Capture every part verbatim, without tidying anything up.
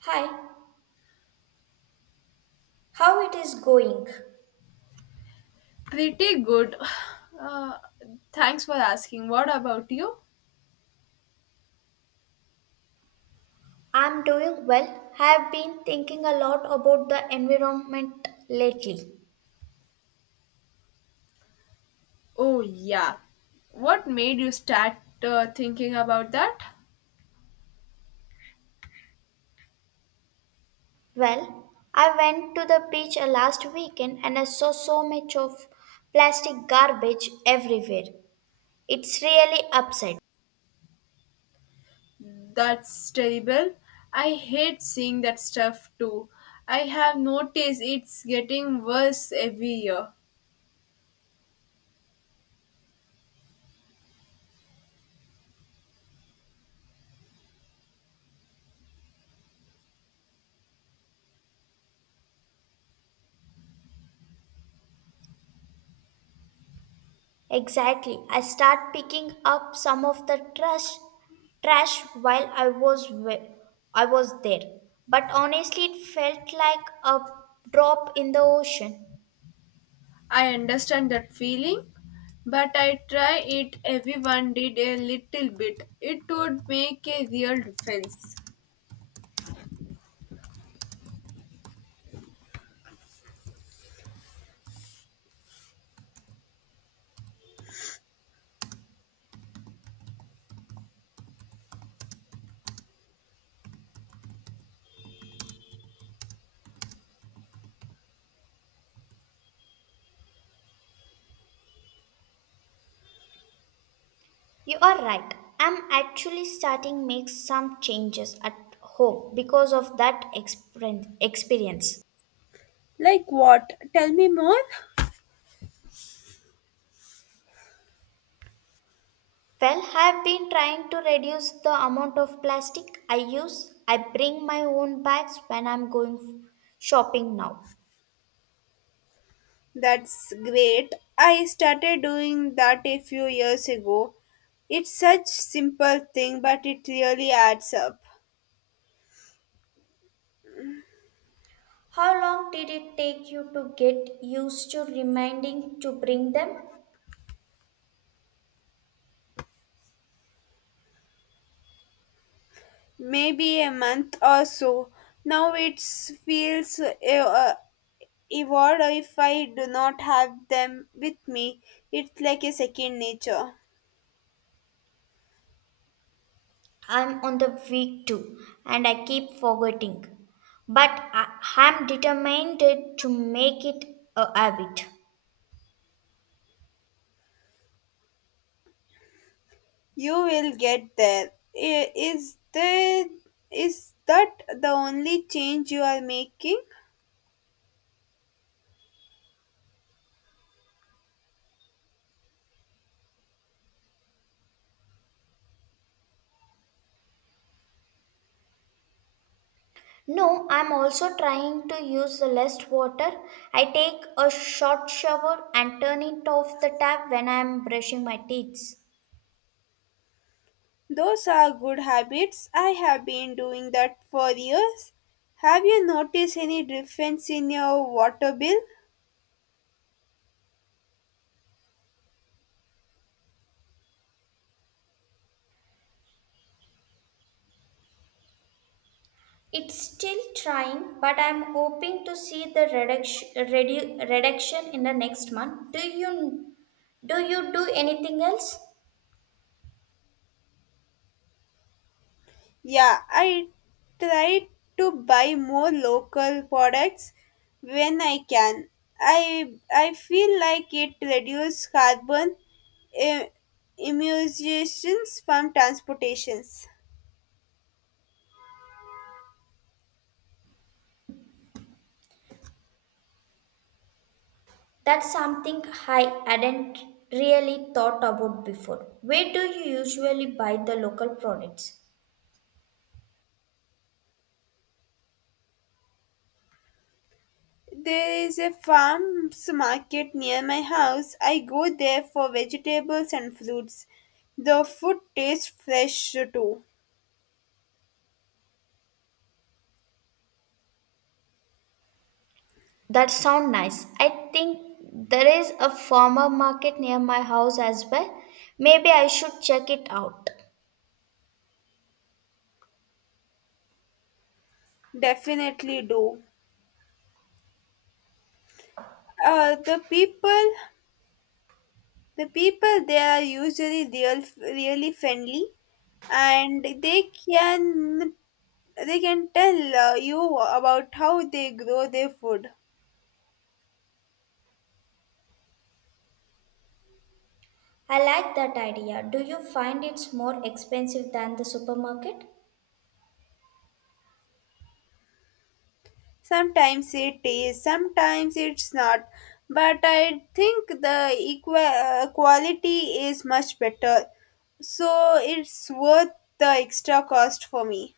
Hi, how it is going? Pretty good. Uh, Thanks for asking. What about you? I'm doing well. Have been thinking a lot about the environment lately. Oh, yeah. What made you start uh, thinking about that? Well, I went to the beach uh, last weekend and I saw so much of plastic garbage everywhere. It's really upset. That's terrible. I hate seeing that stuff too. I have noticed it's getting worse every year. Exactly. I start picking up some of the trash trash while I was wi- I was there. But honestly, it felt like a drop in the ocean. I understand that feeling, but I try it everyone did a little bit. It would make a real difference. You are right. I'm actually starting make some changes at home because of that exper- experience. Like what? Tell me more. Well, I've been trying to reduce the amount of plastic I use. I bring my own bags when I'm going shopping now. That's great. I started doing that a few years ago. It's such simple thing but it really adds up. How long did it take you to get used to reminding to bring them? Maybe a month or so. Now it feels uh, uh, even if I do not have them with me. It's like a second nature. I'm on the week two and I keep forgetting. But I am determined to make it a habit. You will get there. I- Is there is that the only change you are making? No, I'm also trying to use the less water. I take a short shower and turn it off the tap when I'm brushing my teeth. Those are good habits. I have been doing that for years. Have you noticed any difference in your water bill? It's still trying, but I'm hoping to see the reduction, redu- reduction in the next month. Do you do you do anything else? Yeah, I try to buy more local products when I can. I I feel like it reduces carbon eh, emissions from transportations. That's something I hadn't really thought about before. Where do you usually buy the local products? There is a farm's market near my house. I go there for vegetables and fruits. The food tastes fresh too. That sound nice. I think there is a farmer market near my house as well. Maybe I should check it out. Definitely do. Uh, the people, the people there are usually real, really friendly, and they can they can tell uh, you about how they grow their food. I like that idea. Do you find it's more expensive than the supermarket? Sometimes it is, sometimes it's not, but I the equa- uh, quality is much better. So it's worth the extra cost for me.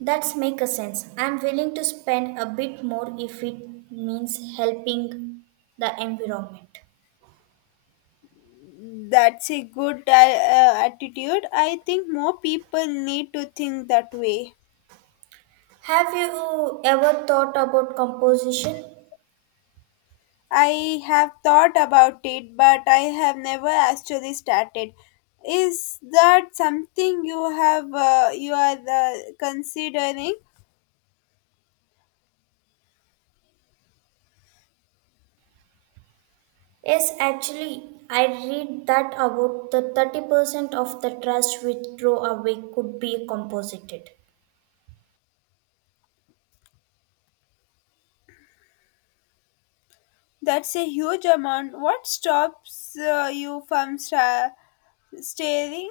That's make a sense. I'm willing to spend a bit more if it means helping the environment. That's a good uh, uh, attitude. I think more people need to think that way. Have you ever thought about composition? I have thought about it, but I have never actually started. Is that something you have uh, you are uh, considering? Yes, actually, I read that about the thirty percent of the trash which throw away could be composited. That's a huge amount. What stops uh, you from sta- staring?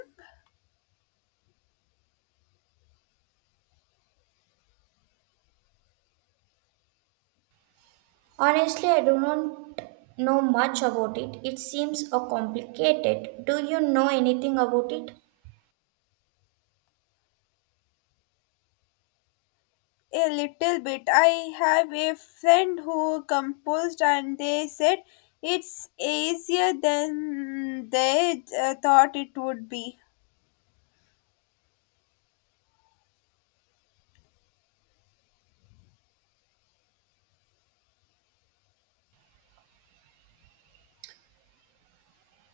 Honestly, I do not know much about it. It seems uh, complicated. Do you know anything about it? A little bit. I have a friend who composed, and they said it's easier than they uh, thought it would be.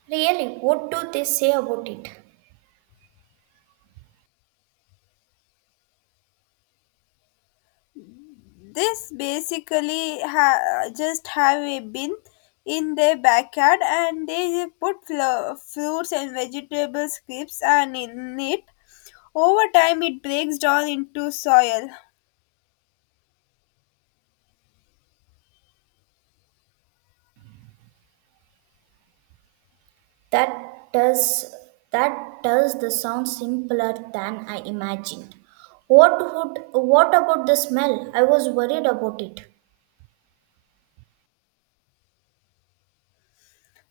Really, what do they say about it? This basically ha- just have a bin in their backyard, and they put flo- fruits and vegetable scraps and in it. Over time, it breaks down into soil. That does that does the sound simpler than I imagined. What would what about the smell? I was worried about it.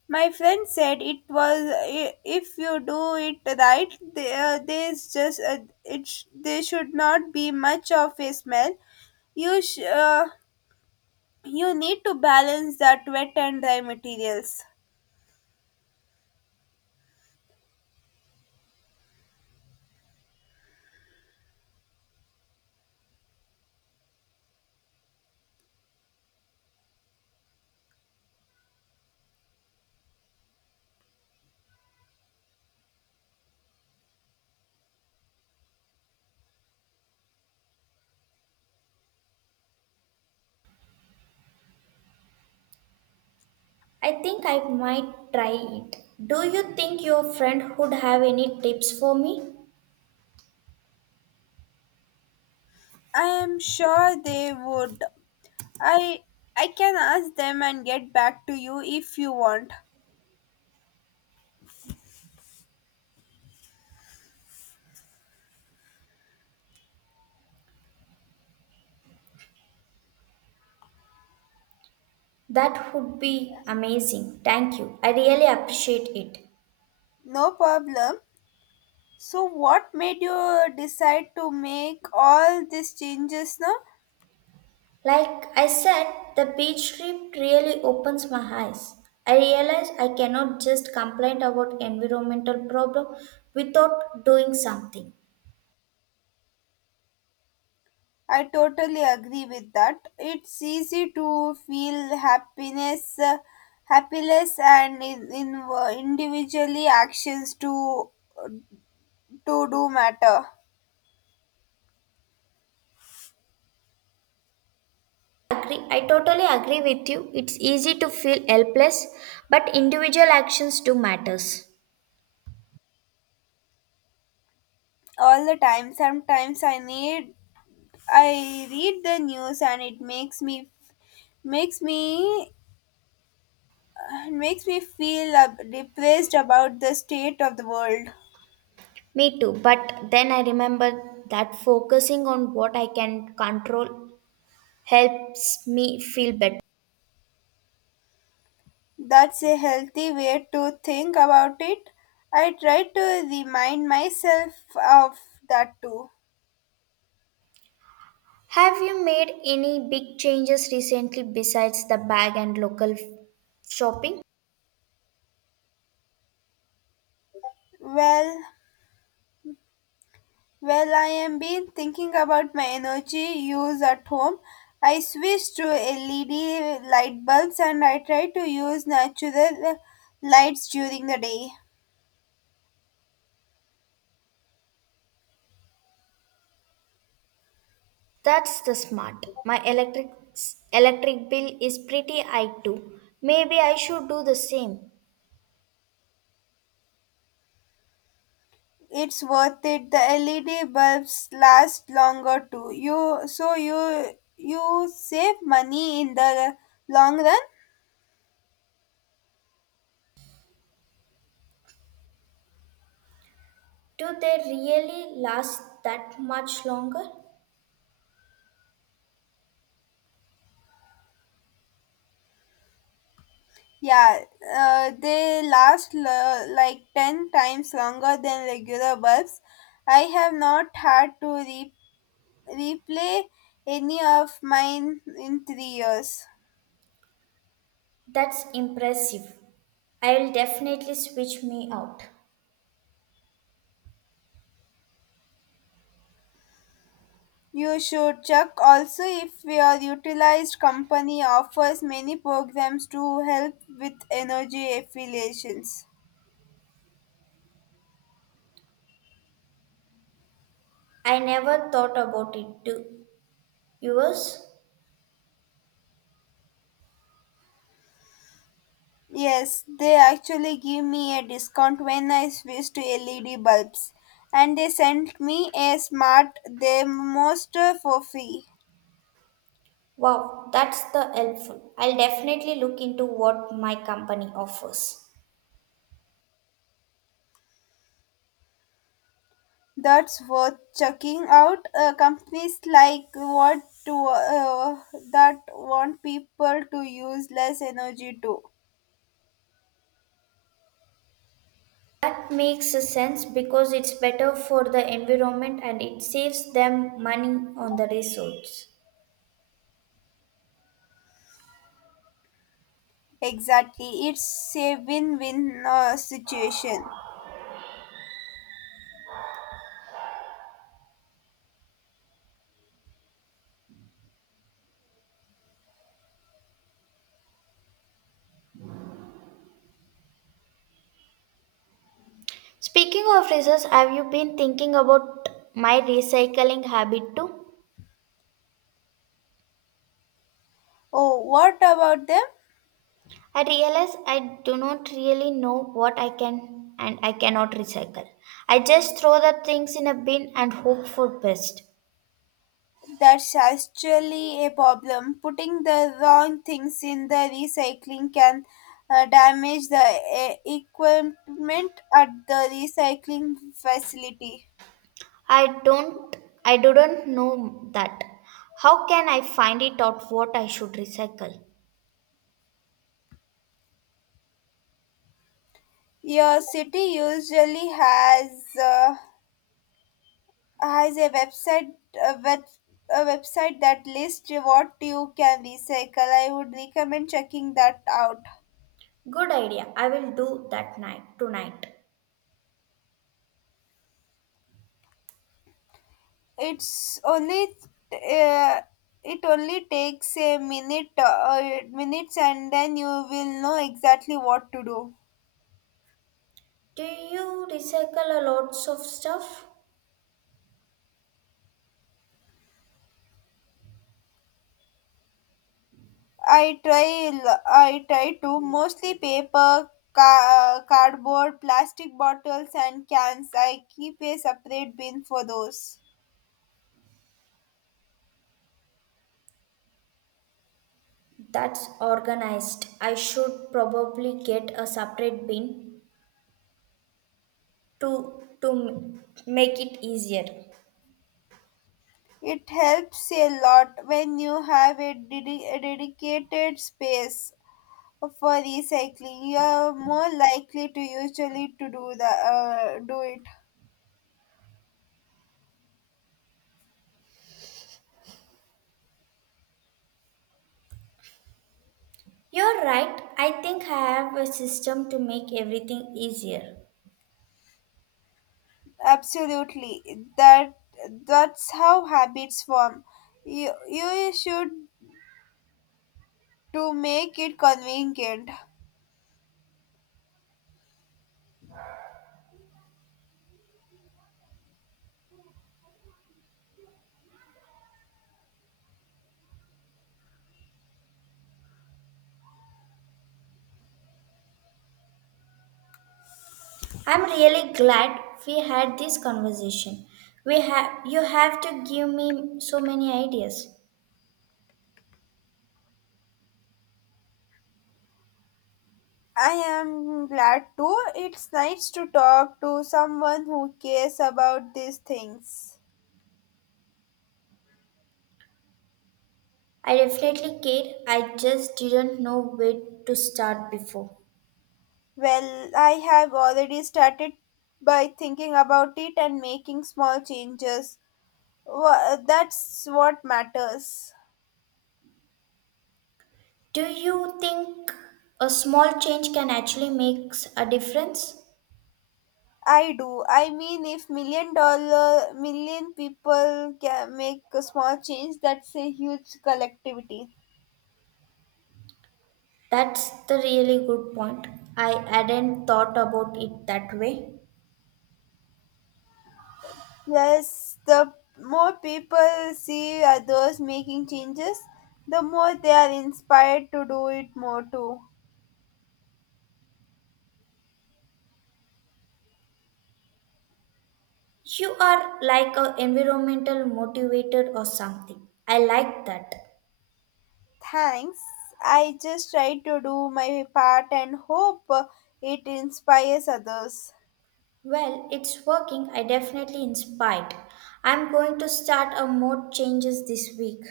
My friend said it was i- if you do it right, th- uh, there's just uh, it sh- there should not be much of a smell. You sh- uh, you need to balance that wet and dry materials. I think I might try it. Do you think your friend would have any tips for me? I am sure they would. I I can ask them and get back to you if you want. That would be amazing. Thank you. I really appreciate it. No problem. So what made you decide to make all these changes now? Like I said, the beach trip really opens my eyes. I realize I cannot just complain about environmental problem without doing something. I totally agree with that. It's easy to feel happiness, uh, happiness, and in, in uh, individually actions to to do matter Agree. I totally agree with you. It's easy to feel helpless, but individual actions do matters. all the time. Sometimes I need I read the news and it makes me makes me makes me feel uh, depressed about the state of the world. Me too, but then I remember that focusing on what I can control helps me feel better. That's a healthy way to think about it. I try to remind myself of that too. Have you made any big changes recently besides the bag and local f- shopping? Well, well, I am been thinking about my energy use at home. I switched to L E D light bulbs and I try to use natural lights during the day. That's the smart. My electric electric bill is pretty high too. Maybe I should do the same. It's worth it. The L E D bulbs last longer too. You so you you save money in the long run. Do they really last that much longer? Yeah, uh, they last l- like ten times longer than regular bulbs. I have not had to re- replay any of mine in three years. That's impressive. I will definitely switch me out. You should check also if your utilized company offers many programs to help with energy affiliations. I never thought about it. Do yours? Yes, they actually give me a discount when I switch to L E D bulbs, and they sent me a smart thermistor for free. Wow, that's the helpful. I'll definitely look into what my company offers. That's worth checking out. Uh, companies like what to uh, that want people to use less energy too. That makes a sense because it's better for the environment and it saves them money on the resource. Exactly, it's a win-win uh, situation. Speaking of resource, have you been thinking about my recycling habit too? Oh, what about them? I realize I do not really know what I can and I cannot recycle. I just throw the things in a bin and hope for best. That's actually a problem. Putting the wrong things in the recycling can uh, damage the uh, equipment at the recycling facility. I don't I didn't know that. How can I find it out what I should recycle? Your city usually has uh, has a website a, web, a website that lists what you can recycle. I would recommend checking that out. Good idea. I will do that night tonight. It's only uh, it only takes a minute uh, minutes and then you will know exactly what to do. Do you recycle a lots of stuff? i try l- I try to mostly paper ca- cardboard plastic bottles and cans. I keep a separate bin for those. That's organized. I should probably get a separate bin to to m- make it easier. It helps a lot when you have a, dedi- a dedicated space for recycling. You are more likely to usually to do the uh, do it. You're right. I think I have a system to make everything easier. Absolutely. That that's how habits form. You you should to make it convenient. I'm really glad we had this conversation. We have you have to give me so many ideas. I am glad too. It's nice to talk to someone who cares about these things. I definitely care. I just didn't know where to start before. Well, I have already started by thinking about it and making small changes. Wha- That's what matters. Do you think a small change can actually make a difference? I do. I mean, if million dollar million people can make a small change, that's a huge collectivity. That's the really good point. I hadn't thought about it that way. Yes, the more people see others making changes, the more they are inspired to do it more too. You are like an environmental motivator or something. I like that. Thanks. I just try to do my part and hope uh, it inspires others. Well, it's working. I definitely inspired. I'm going to start a mode changes this week.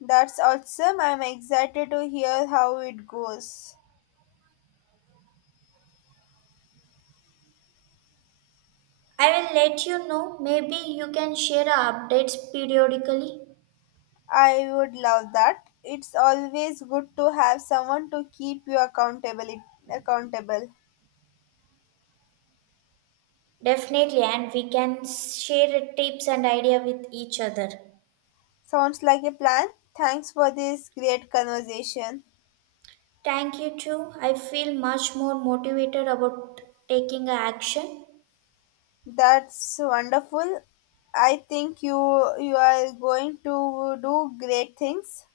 That's awesome. I'm excited to hear how it goes. I will let you know. Maybe you can share our updates periodically. I would love that. It's always good to have someone to keep you accountable. Accountable Definitely, and we can share tips and idea with each other. sounds like a plan. Thanks for this great conversation. Thank you too. I feel much more motivated about taking a action. That's wonderful. I think you you are going to do great things.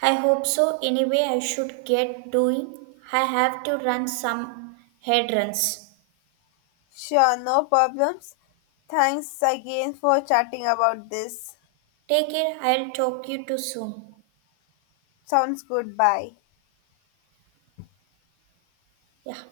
I hope so. Anyway, I should get doing. I have to run some head runs. Sure, no problems. Thanks again for chatting about this. Take care. I'll talk you to soon. Sounds good. Bye. Yeah.